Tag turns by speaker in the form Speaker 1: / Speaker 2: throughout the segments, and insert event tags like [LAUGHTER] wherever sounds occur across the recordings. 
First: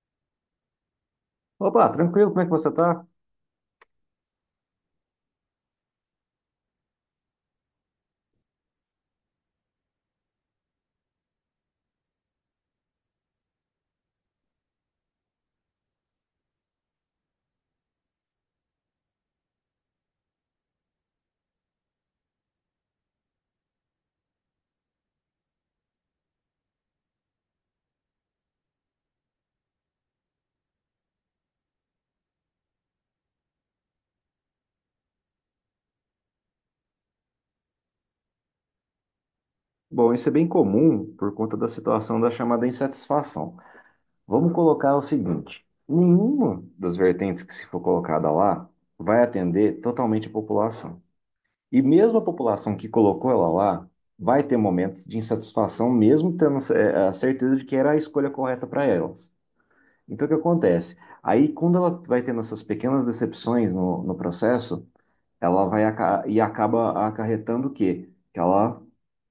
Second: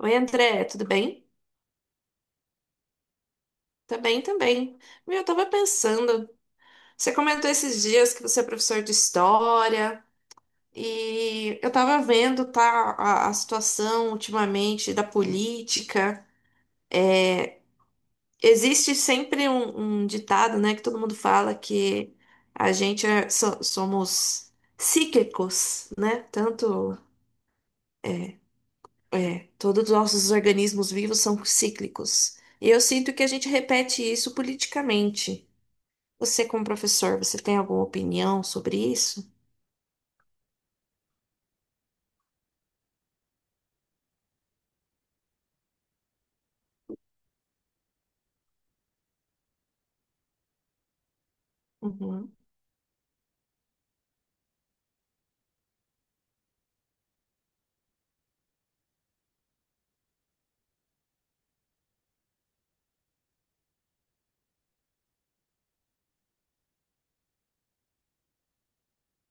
Speaker 1: Oi, André, tudo bem?
Speaker 2: Opa, tranquilo, como é que você tá?
Speaker 1: Tá bem também. Meu, eu tava pensando, você comentou esses dias que você é professor de história e eu tava vendo, tá, a situação ultimamente da política. Existe sempre um ditado, né, que todo mundo fala que a gente é- so- somos cíclicos, né? Tanto, todos os nossos organismos vivos são cíclicos. E eu sinto que a gente repete isso politicamente. Você, como professor, você tem alguma opinião sobre isso?
Speaker 2: Bom, isso é bem comum por conta da situação da chamada insatisfação. Vamos colocar o seguinte: nenhuma das vertentes que se for colocada lá vai atender totalmente a população. E mesmo a
Speaker 1: Uhum.
Speaker 2: população que colocou ela lá vai ter momentos de insatisfação, mesmo tendo a certeza de que era a escolha correta para elas. Então, o que acontece? Aí, quando ela vai tendo essas pequenas decepções no processo, ela vai acaba acarretando o quê? Que ela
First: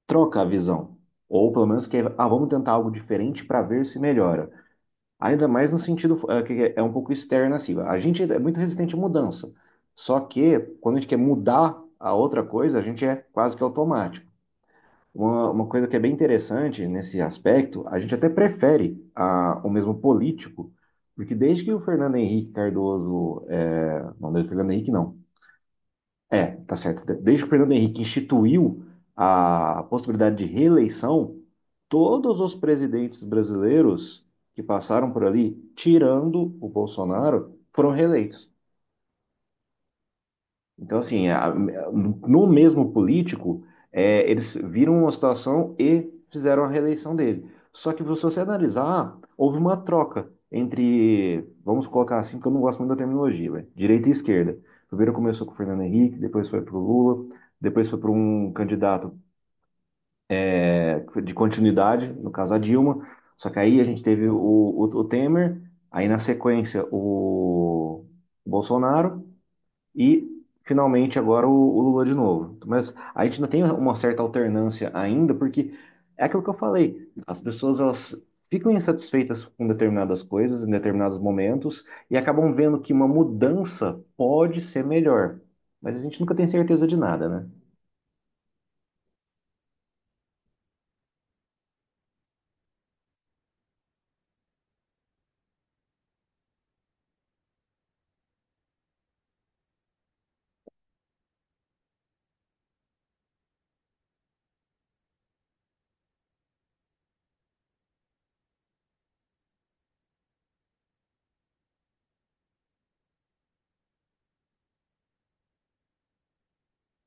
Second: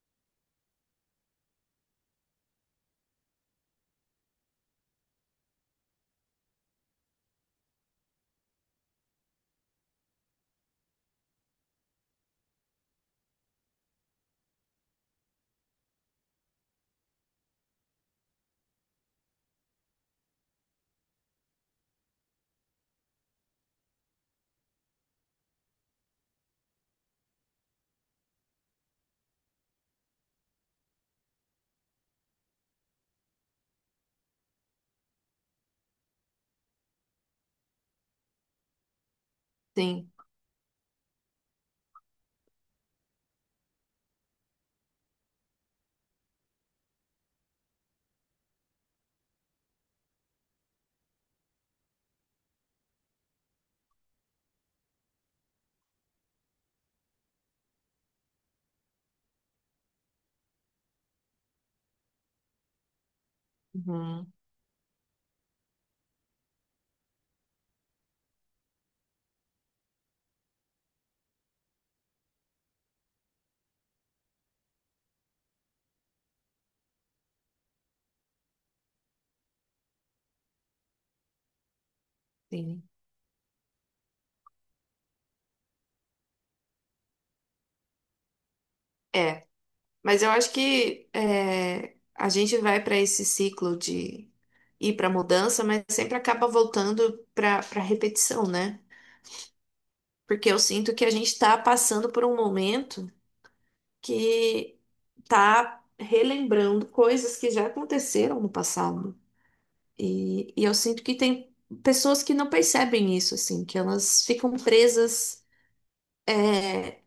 Speaker 2: troca a visão. Ou pelo menos que, vamos tentar algo diferente para ver se melhora. Ainda mais no sentido que é um pouco externo, assim. A gente é muito resistente à mudança. Só que quando a gente quer mudar a outra coisa, a gente é quase que automático. Uma coisa que é bem interessante nesse aspecto, a gente até prefere o mesmo político, porque desde que o Fernando Henrique Cardoso, eh, não, desde o Fernando Henrique não, tá certo. Desde que o Fernando Henrique instituiu a possibilidade de reeleição, todos os presidentes brasileiros que passaram por ali, tirando o Bolsonaro, foram reeleitos.
Speaker 1: Sim.
Speaker 2: Então, assim, no mesmo político, eles viram uma situação e fizeram a reeleição dele. Só que, se você analisar, houve uma troca entre, vamos colocar assim, porque eu não gosto muito da terminologia, né? Direita e esquerda. Primeiro começou com o Fernando Henrique, depois foi para o Lula, depois foi para um candidato de continuidade, no caso a Dilma. Só que aí a gente teve
Speaker 1: Uhum.
Speaker 2: o Temer, aí na sequência o Bolsonaro. E finalmente agora o Lula de novo. Mas a gente ainda tem uma certa alternância ainda, porque é aquilo que eu falei, as pessoas elas ficam insatisfeitas com determinadas coisas em determinados momentos e acabam vendo
Speaker 1: Sim.
Speaker 2: que uma mudança pode ser melhor. Mas a gente nunca tem certeza de nada, né?
Speaker 1: É, mas eu acho que a gente vai para esse ciclo de ir para mudança, mas sempre acaba voltando para repetição, né? Porque eu sinto que a gente está passando por um momento que tá relembrando coisas que já aconteceram no passado. E eu sinto que tem pessoas que não percebem isso, assim, que elas ficam presas, é,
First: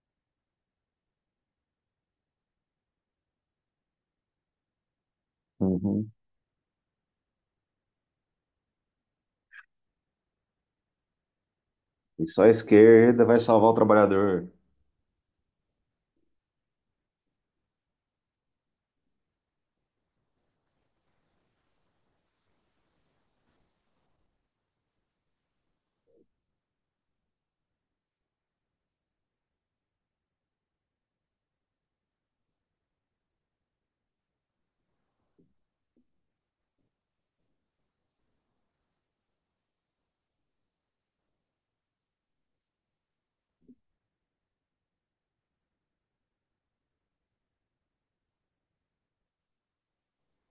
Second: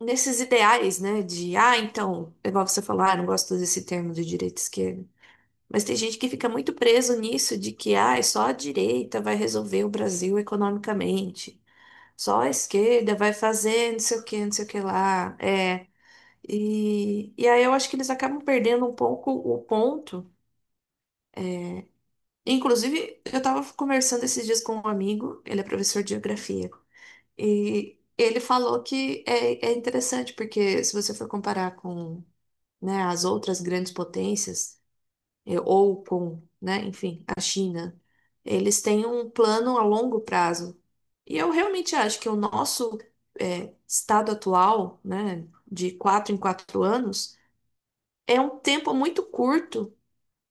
Speaker 1: nesses ideais, né? De, ah, então, é igual você falou, ah, eu não gosto desse termo de direita e esquerda. Mas tem
Speaker 2: Uhum.
Speaker 1: gente que fica muito preso nisso, de que, ah, é só a direita vai resolver o Brasil economicamente.
Speaker 2: E
Speaker 1: Só
Speaker 2: só a
Speaker 1: a esquerda
Speaker 2: esquerda
Speaker 1: vai
Speaker 2: vai salvar o
Speaker 1: fazer não sei o que,
Speaker 2: trabalhador.
Speaker 1: não sei o que lá. É, e aí eu acho que eles acabam perdendo um pouco o ponto. Inclusive, eu estava conversando esses dias com um amigo, ele é professor de geografia, e ele falou que é interessante, porque se você for comparar com, né, as outras grandes potências, ou com, né, enfim, a China, eles têm um plano a longo prazo. E eu realmente acho que o nosso, estado atual, né, de quatro em quatro anos, é um tempo muito curto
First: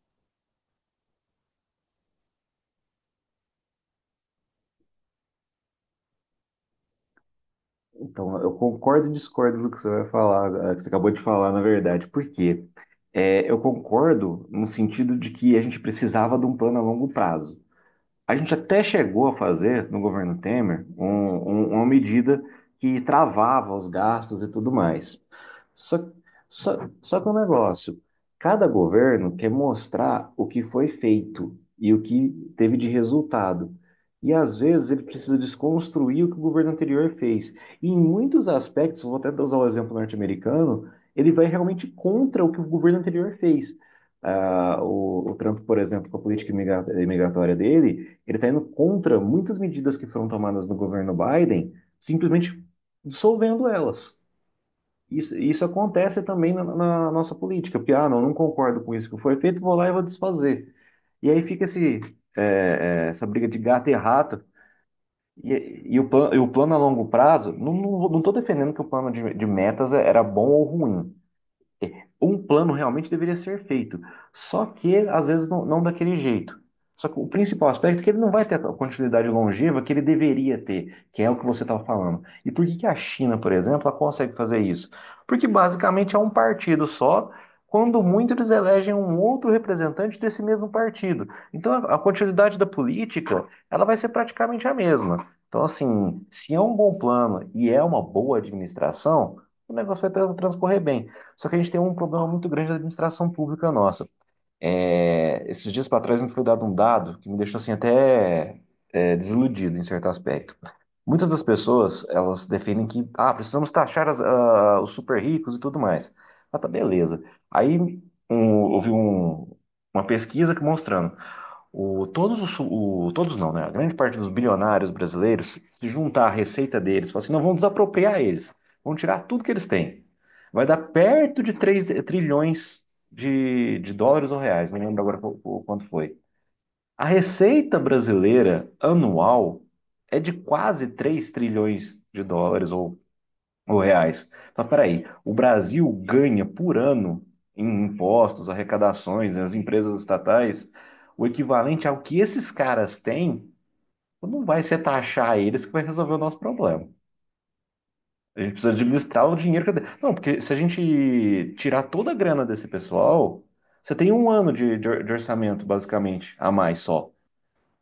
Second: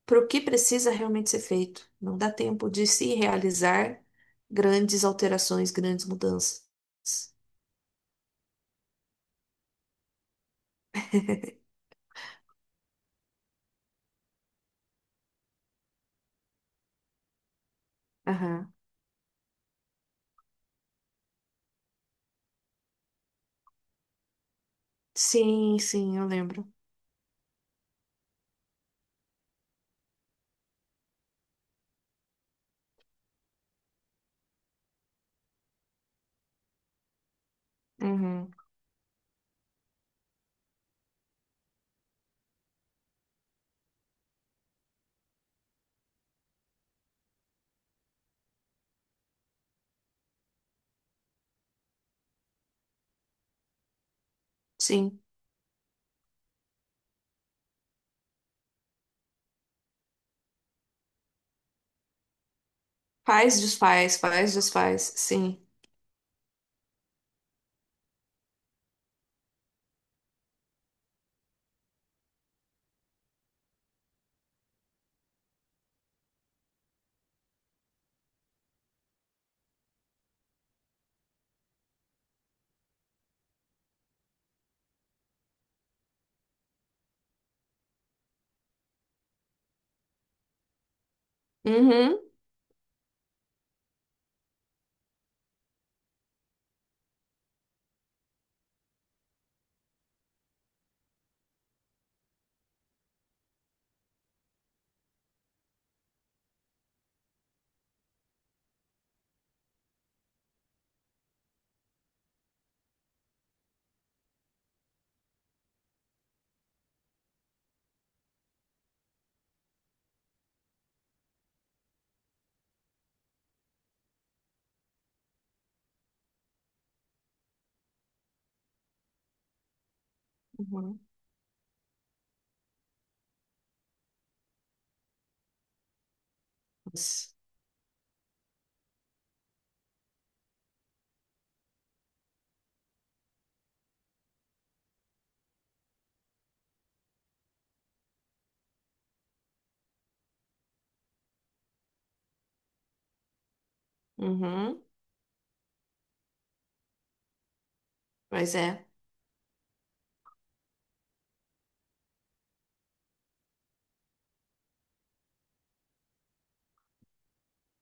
Speaker 1: para o que precisa realmente ser feito. Não dá tempo de se realizar grandes alterações, grandes mudanças.
Speaker 2: Então, eu concordo e discordo do que você vai falar, que você acabou de falar, na verdade, porque eu concordo no sentido de que a gente precisava de um plano a longo prazo. A gente
Speaker 1: Aham.
Speaker 2: até chegou a fazer, no governo Temer, uma medida que travava os gastos e tudo mais.
Speaker 1: Sim,
Speaker 2: Só,
Speaker 1: sim, eu lembro.
Speaker 2: só que o negócio, cada governo quer mostrar o que foi feito e o que teve de resultado. E às vezes ele precisa desconstruir o que o governo anterior fez. E em muitos
Speaker 1: Uhum.
Speaker 2: aspectos, vou até usar o exemplo norte-americano, ele vai realmente contra o que o governo anterior fez. Ah, o Trump, por exemplo, com a política imigratória dele, ele está indo contra muitas medidas que foram tomadas no governo Biden, simplesmente dissolvendo elas.
Speaker 1: Sim.
Speaker 2: Isso acontece também na nossa política, porque, ah, não concordo com isso que foi feito, vou lá e vou desfazer. E aí fica esse, essa briga de
Speaker 1: Faz,
Speaker 2: gato e
Speaker 1: desfaz,
Speaker 2: rato,
Speaker 1: faz, desfaz.
Speaker 2: e,
Speaker 1: Sim.
Speaker 2: e e o plano a longo prazo, não estou defendendo que o plano de metas era bom ou ruim, um plano realmente deveria ser feito. Só que, às vezes, não, não daquele jeito. Só que o principal aspecto é que ele não vai ter a continuidade longeva que ele deveria ter, que é o que você estava falando. E por que que a China, por exemplo, ela consegue fazer isso? Porque basicamente é um partido só, quando muito eles elegem um outro representante desse mesmo partido. Então a
Speaker 1: Uhum.
Speaker 2: continuidade da política, ela vai ser praticamente a mesma. Então, assim, se é um bom plano e é uma boa administração, o negócio vai transcorrer bem. Só que a gente tem um problema muito grande da administração pública nossa. É, esses dias para trás me foi dado um dado que me deixou assim até desiludido em certo aspecto. Muitas das pessoas, elas defendem que, ah, precisamos taxar os super ricos e tudo mais. Ah, tá, beleza. Aí houve uma pesquisa que mostrando o, todos os, o- todos não, né? A grande parte dos bilionários brasileiros, se juntar a receita deles, falar assim, não, vão desapropriar eles, vão tirar tudo que eles têm. Vai dar
Speaker 1: Uhum.
Speaker 2: perto de 3 trilhões de dólares ou reais, não lembro agora o quanto foi. A
Speaker 1: Mas-
Speaker 2: receita brasileira anual é de quase 3 trilhões de dólares ou reais. Mas peraí, o Brasil ganha por ano em impostos, arrecadações, né, as empresas estatais, o equivalente ao que esses caras têm, não vai ser
Speaker 1: Uhum.
Speaker 2: taxar eles que vai resolver o nosso problema. A gente
Speaker 1: Pois
Speaker 2: precisa
Speaker 1: é.
Speaker 2: administrar o dinheiro. Não, porque se a gente tirar toda a grana desse pessoal, você tem um ano de orçamento, basicamente, a mais só.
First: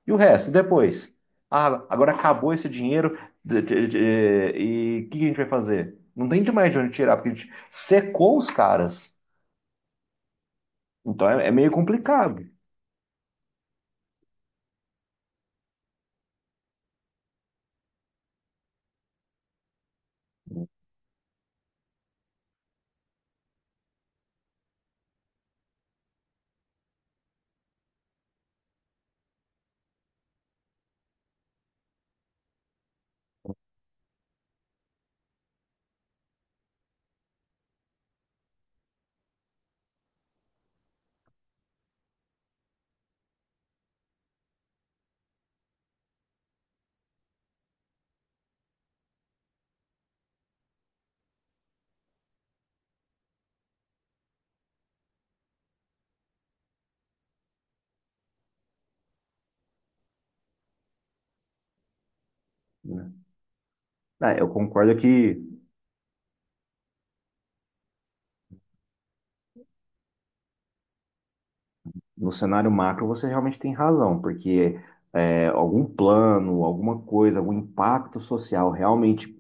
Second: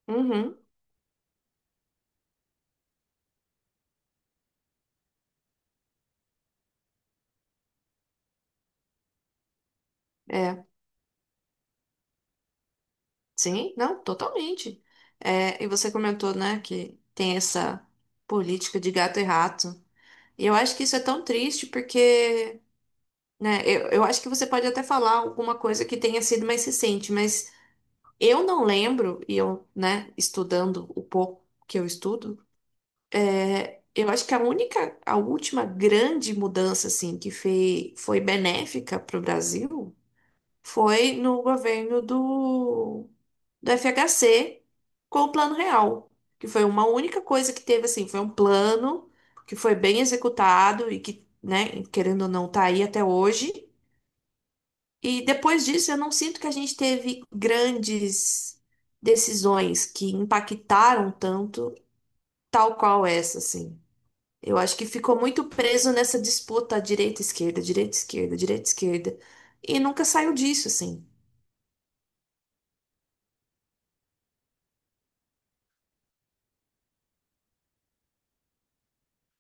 Speaker 2: E o resto,
Speaker 1: Uhum.
Speaker 2: depois? Ah, agora acabou esse dinheiro de- de- de- e o que a gente vai fazer? Não tem demais de onde tirar, porque a gente secou os caras.
Speaker 1: É.
Speaker 2: Então é, é meio complicado.
Speaker 1: Sim, não, totalmente. É, e você comentou, né, que tem essa política de gato e rato. E eu acho que isso é tão triste porque, né? Eu acho que você pode até falar alguma coisa que tenha sido mais recente, mas eu não lembro, e eu, né, estudando o pouco que eu estudo, eu acho que a única, a última grande mudança, assim, que foi, foi benéfica para o Brasil foi no governo do FHC com o Plano Real, que foi uma única coisa que teve, assim, foi um plano que foi bem executado e que, né, querendo ou não, tá aí até hoje. E depois disso, eu não sinto que a gente teve grandes decisões que impactaram tanto, tal qual
Speaker 2: Né?
Speaker 1: essa, assim.
Speaker 2: Ah, eu
Speaker 1: Eu acho que
Speaker 2: concordo
Speaker 1: ficou
Speaker 2: que
Speaker 1: muito preso nessa disputa direita-esquerda, direita-esquerda, direita-esquerda. E nunca saiu disso, assim.
Speaker 2: no cenário macro você realmente tem razão, porque algum plano, alguma coisa, algum impacto social realmente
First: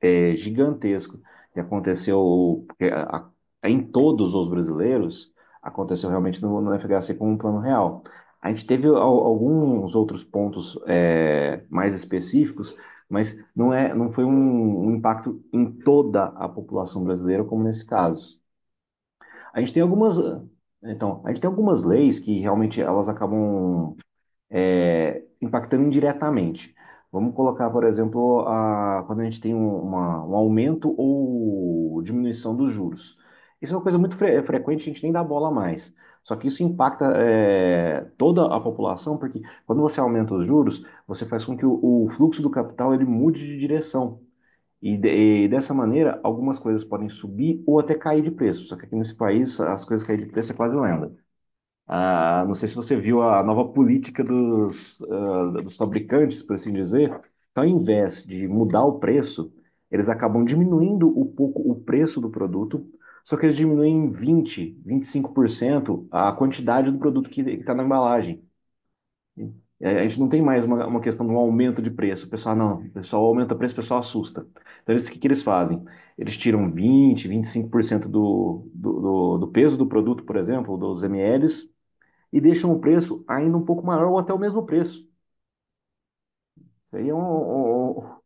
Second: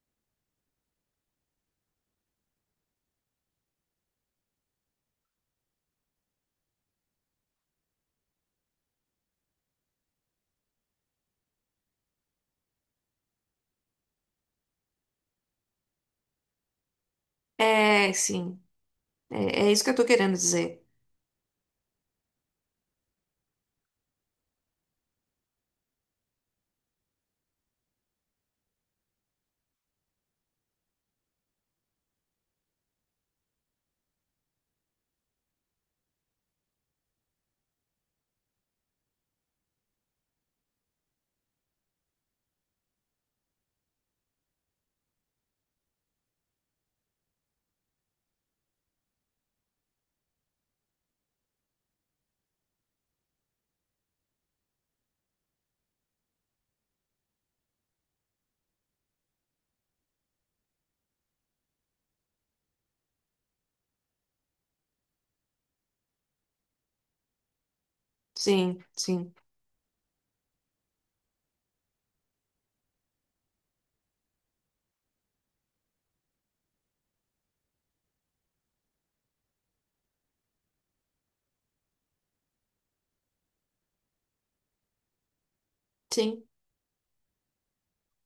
Speaker 2: é gigantesco que aconteceu porque em todos os brasileiros, aconteceu realmente no FHC com um plano real. A gente teve alguns outros pontos mais específicos, mas não foi um impacto em toda a população brasileira, como nesse
Speaker 1: É,
Speaker 2: caso.
Speaker 1: sim.
Speaker 2: A
Speaker 1: É,
Speaker 2: gente
Speaker 1: é
Speaker 2: tem
Speaker 1: isso que eu tô
Speaker 2: algumas,
Speaker 1: querendo dizer.
Speaker 2: então, a gente tem algumas leis que realmente elas acabam impactando indiretamente. Vamos colocar, por exemplo, quando a gente tem um aumento ou diminuição dos juros. Isso é uma coisa muito é frequente, a gente nem dá bola mais. Só que isso impacta, é, toda a população, porque quando você aumenta os juros, você faz com que o fluxo do capital ele mude de direção. E, e dessa maneira, algumas coisas podem subir ou até cair de preço. Só que aqui nesse país, as coisas caírem de preço é quase lenda. Ah, não sei se você viu a nova política dos, ah, dos fabricantes, por assim dizer. Então, ao invés de mudar o preço, eles acabam diminuindo um pouco o preço do produto, só que eles diminuem em vinte, vinte e cinco por cento a quantidade do produto que está na embalagem.
Speaker 1: Sim, sim,
Speaker 2: E a gente não tem mais uma questão de um aumento de preço. O pessoal, não, o pessoal aumenta o preço, o pessoal assusta. Então, eles, o que, que eles fazem? Eles tiram 20, 25% do peso do produto, por exemplo, dos mls, e deixam o preço ainda um pouco maior ou até o mesmo preço.
Speaker 1: sim.
Speaker 2: Isso aí é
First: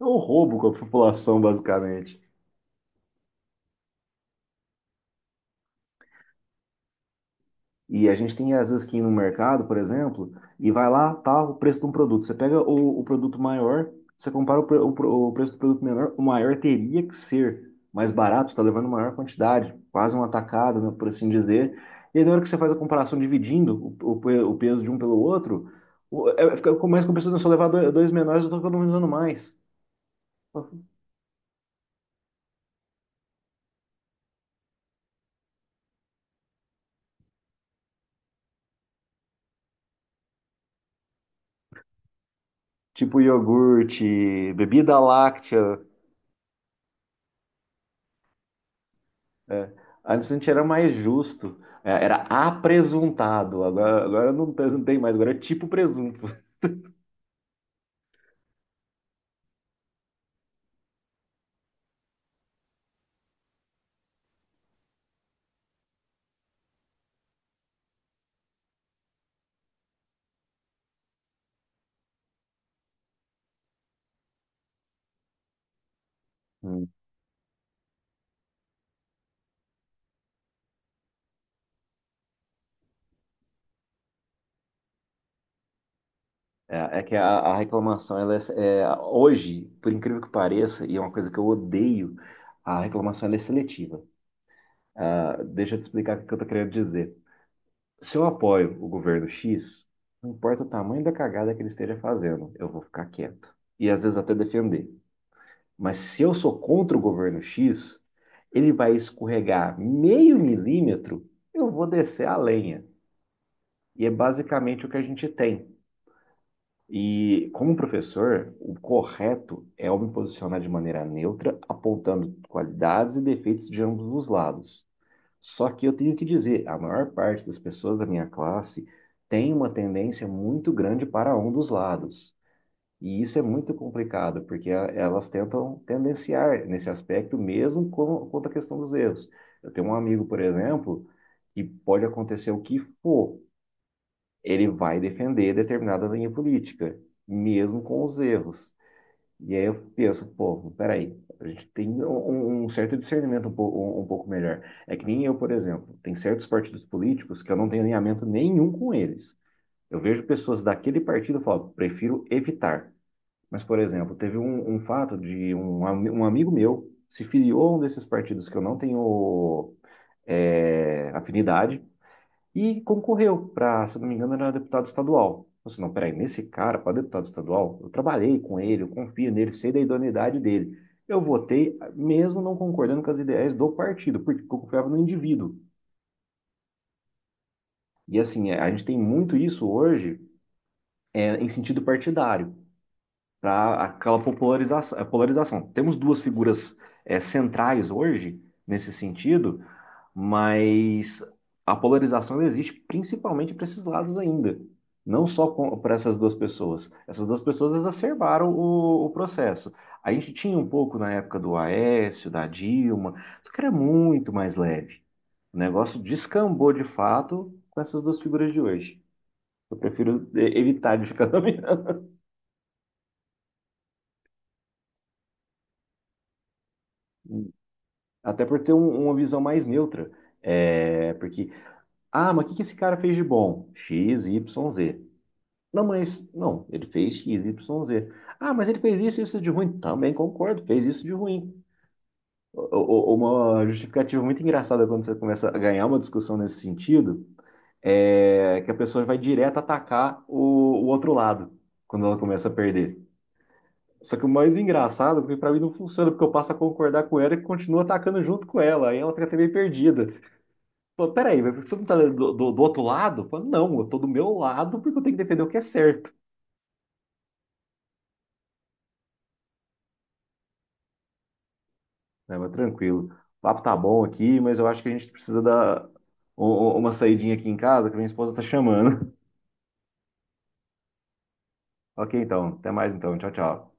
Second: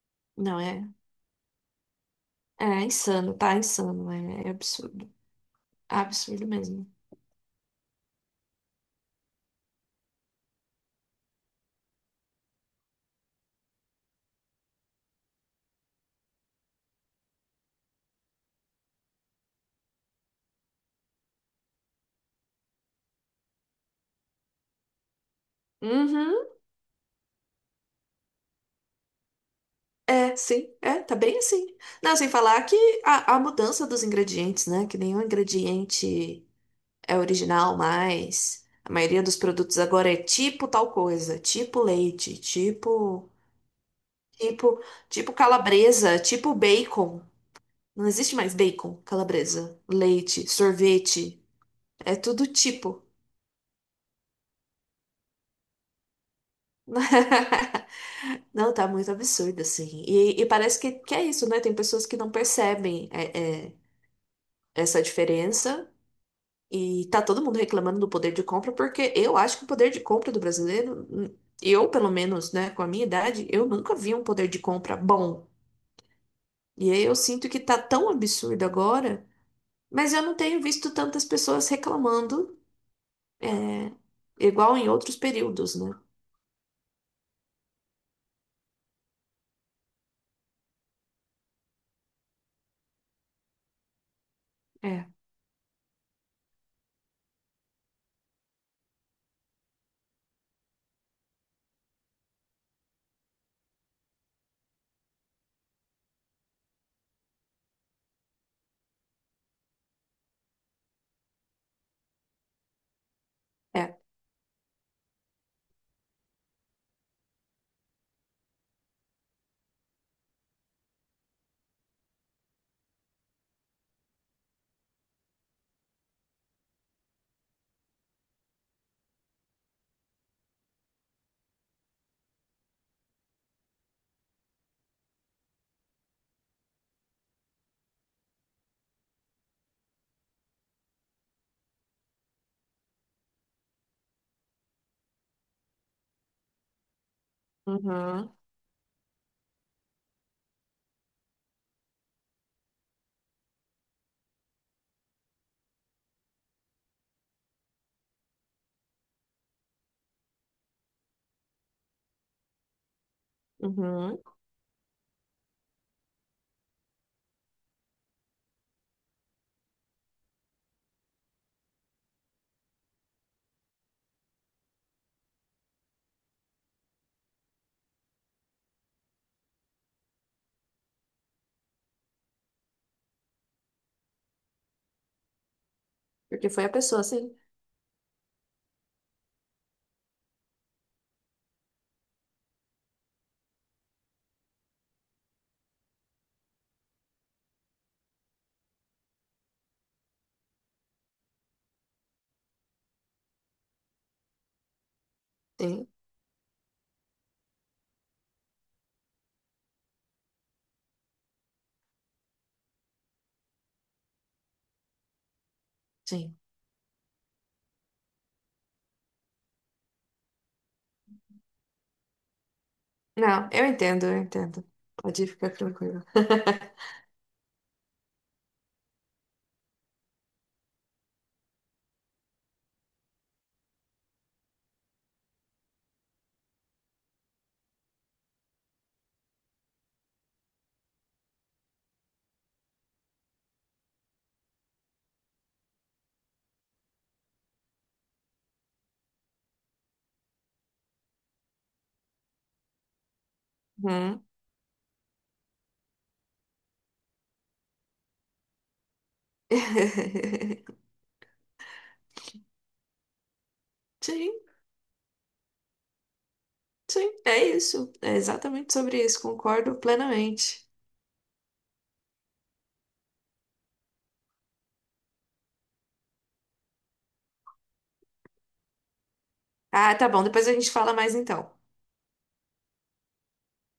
Speaker 2: um roubo
Speaker 1: Não,
Speaker 2: com a
Speaker 1: é,
Speaker 2: população, basicamente.
Speaker 1: é insano, tá insano. É, é absurdo, absurdo mesmo.
Speaker 2: E a gente tem, às vezes, que ir no mercado, por exemplo, e vai lá, tá o preço de um produto. Você pega o produto maior, você compara preço do produto menor, o maior teria que ser mais barato, está levando maior quantidade, quase um atacado, né, por assim dizer. E aí, na hora que você faz a comparação dividindo o peso de um pelo outro,
Speaker 1: Uhum.
Speaker 2: começa com a pessoa, se eu levar dois menores, eu estou economizando mais.
Speaker 1: É, sim, é, tá bem assim. Não, sem falar que a mudança dos ingredientes, né? Que nenhum ingrediente é original mais. A maioria dos produtos agora é tipo tal coisa, tipo leite,
Speaker 2: Tipo
Speaker 1: tipo,
Speaker 2: iogurte,
Speaker 1: tipo,
Speaker 2: bebida
Speaker 1: tipo
Speaker 2: láctea.
Speaker 1: calabresa, tipo bacon. Não existe mais bacon,
Speaker 2: É.
Speaker 1: calabresa,
Speaker 2: Antes a
Speaker 1: leite,
Speaker 2: gente era mais
Speaker 1: sorvete,
Speaker 2: justo. É,
Speaker 1: é
Speaker 2: era
Speaker 1: tudo tipo.
Speaker 2: apresuntado. Agora, não tem mais, agora é tipo presunto.
Speaker 1: [LAUGHS] Não, tá muito absurdo, assim. E parece que é isso, né? Tem pessoas que não percebem essa diferença. E tá todo mundo reclamando do poder de compra, porque eu acho que o poder de compra do brasileiro, eu pelo menos, né, com a minha idade, eu nunca vi um poder de compra bom.
Speaker 2: Hum.
Speaker 1: E aí eu sinto que tá tão absurdo agora, mas eu não tenho visto tantas pessoas reclamando, igual em outros períodos, né?
Speaker 2: É, é que a reclamação, ela é, é, hoje, por incrível que pareça, e é uma coisa que eu odeio, a reclamação ela é seletiva.
Speaker 1: É,
Speaker 2: Ah, deixa eu te explicar o que eu tô querendo dizer. Se eu apoio o governo X, não importa o tamanho da cagada que ele esteja fazendo, eu vou ficar quieto. E às vezes até defender. Mas se eu sou contra o governo X, ele vai escorregar meio milímetro, eu vou descer a lenha.
Speaker 1: é.
Speaker 2: E é basicamente o que a gente tem. E como professor, o correto é eu me posicionar de maneira neutra, apontando qualidades e defeitos de ambos os lados. Só que eu tenho que dizer, a maior parte das pessoas da minha classe tem uma tendência muito grande para um dos lados. E isso é muito complicado, porque elas tentam tendenciar nesse aspecto, mesmo com, quanto à questão dos erros. Eu tenho um amigo, por exemplo, que pode acontecer o que for, ele vai defender determinada linha política, mesmo com os
Speaker 1: Uhum,
Speaker 2: erros. E aí eu penso, pô, peraí, a gente tem um certo discernimento um pouco melhor. É que nem eu, por exemplo, tem certos partidos políticos que eu não tenho alinhamento nenhum com eles. Eu vejo pessoas daquele partido e falo, prefiro evitar. Mas, por exemplo,
Speaker 1: uhum.
Speaker 2: teve um fato de um amigo meu se filiou a um desses partidos que eu não tenho afinidade e concorreu para, se eu não me engano, era deputado estadual. Eu disse, não, peraí, nesse cara, para deputado estadual, eu trabalhei com ele, eu confio nele, sei da idoneidade dele. Eu votei, mesmo não concordando com as ideias do partido, porque eu confiava no indivíduo.
Speaker 1: Porque foi a pessoa, sim.
Speaker 2: E assim, é, a gente tem muito isso hoje em sentido partidário. Para aquela polarização. Temos duas figuras centrais hoje nesse sentido, mas a polarização existe principalmente para esses lados ainda, não só
Speaker 1: Sim,
Speaker 2: para essas duas pessoas. Essas duas pessoas exacerbaram o processo. A gente tinha um pouco na época do Aécio, da Dilma, só que era muito mais leve. O negócio
Speaker 1: sim.
Speaker 2: descambou de fato com essas duas figuras de hoje. Eu prefiro evitar de ficar [LAUGHS] nomeando.
Speaker 1: Não, eu entendo, eu entendo. Pode ficar tranquilo.
Speaker 2: Até por ter uma visão mais neutra. É, porque, ah, mas o que que esse cara fez de bom? X, Y, Z. Não, mas, não, ele fez X, Y, Z. Ah, mas ele fez isso, isso de ruim. Também concordo, fez isso de ruim. Uma justificativa muito engraçada quando você começa a ganhar uma discussão nesse sentido é que a pessoa vai direto atacar o outro lado quando ela começa a perder. Só
Speaker 1: Uhum.
Speaker 2: que o mais engraçado, porque pra mim não funciona, porque eu passo a concordar com ela e continuo atacando junto com ela. Aí ela fica até meio perdida.
Speaker 1: [LAUGHS]
Speaker 2: Pô, peraí, mas você não tá do outro lado? Pô, não, eu tô do meu
Speaker 1: Sim.
Speaker 2: lado porque eu tenho que defender o que é certo.
Speaker 1: Sim, é isso. É exatamente sobre isso, concordo plenamente.
Speaker 2: Né, mas tranquilo. O papo tá bom aqui, mas eu acho que a gente precisa dar uma saidinha aqui em casa, que minha esposa tá chamando. [LAUGHS]
Speaker 1: Ah, tá bom, depois a gente fala mais então.
Speaker 2: Ok, então. Até mais então. Tchau, tchau.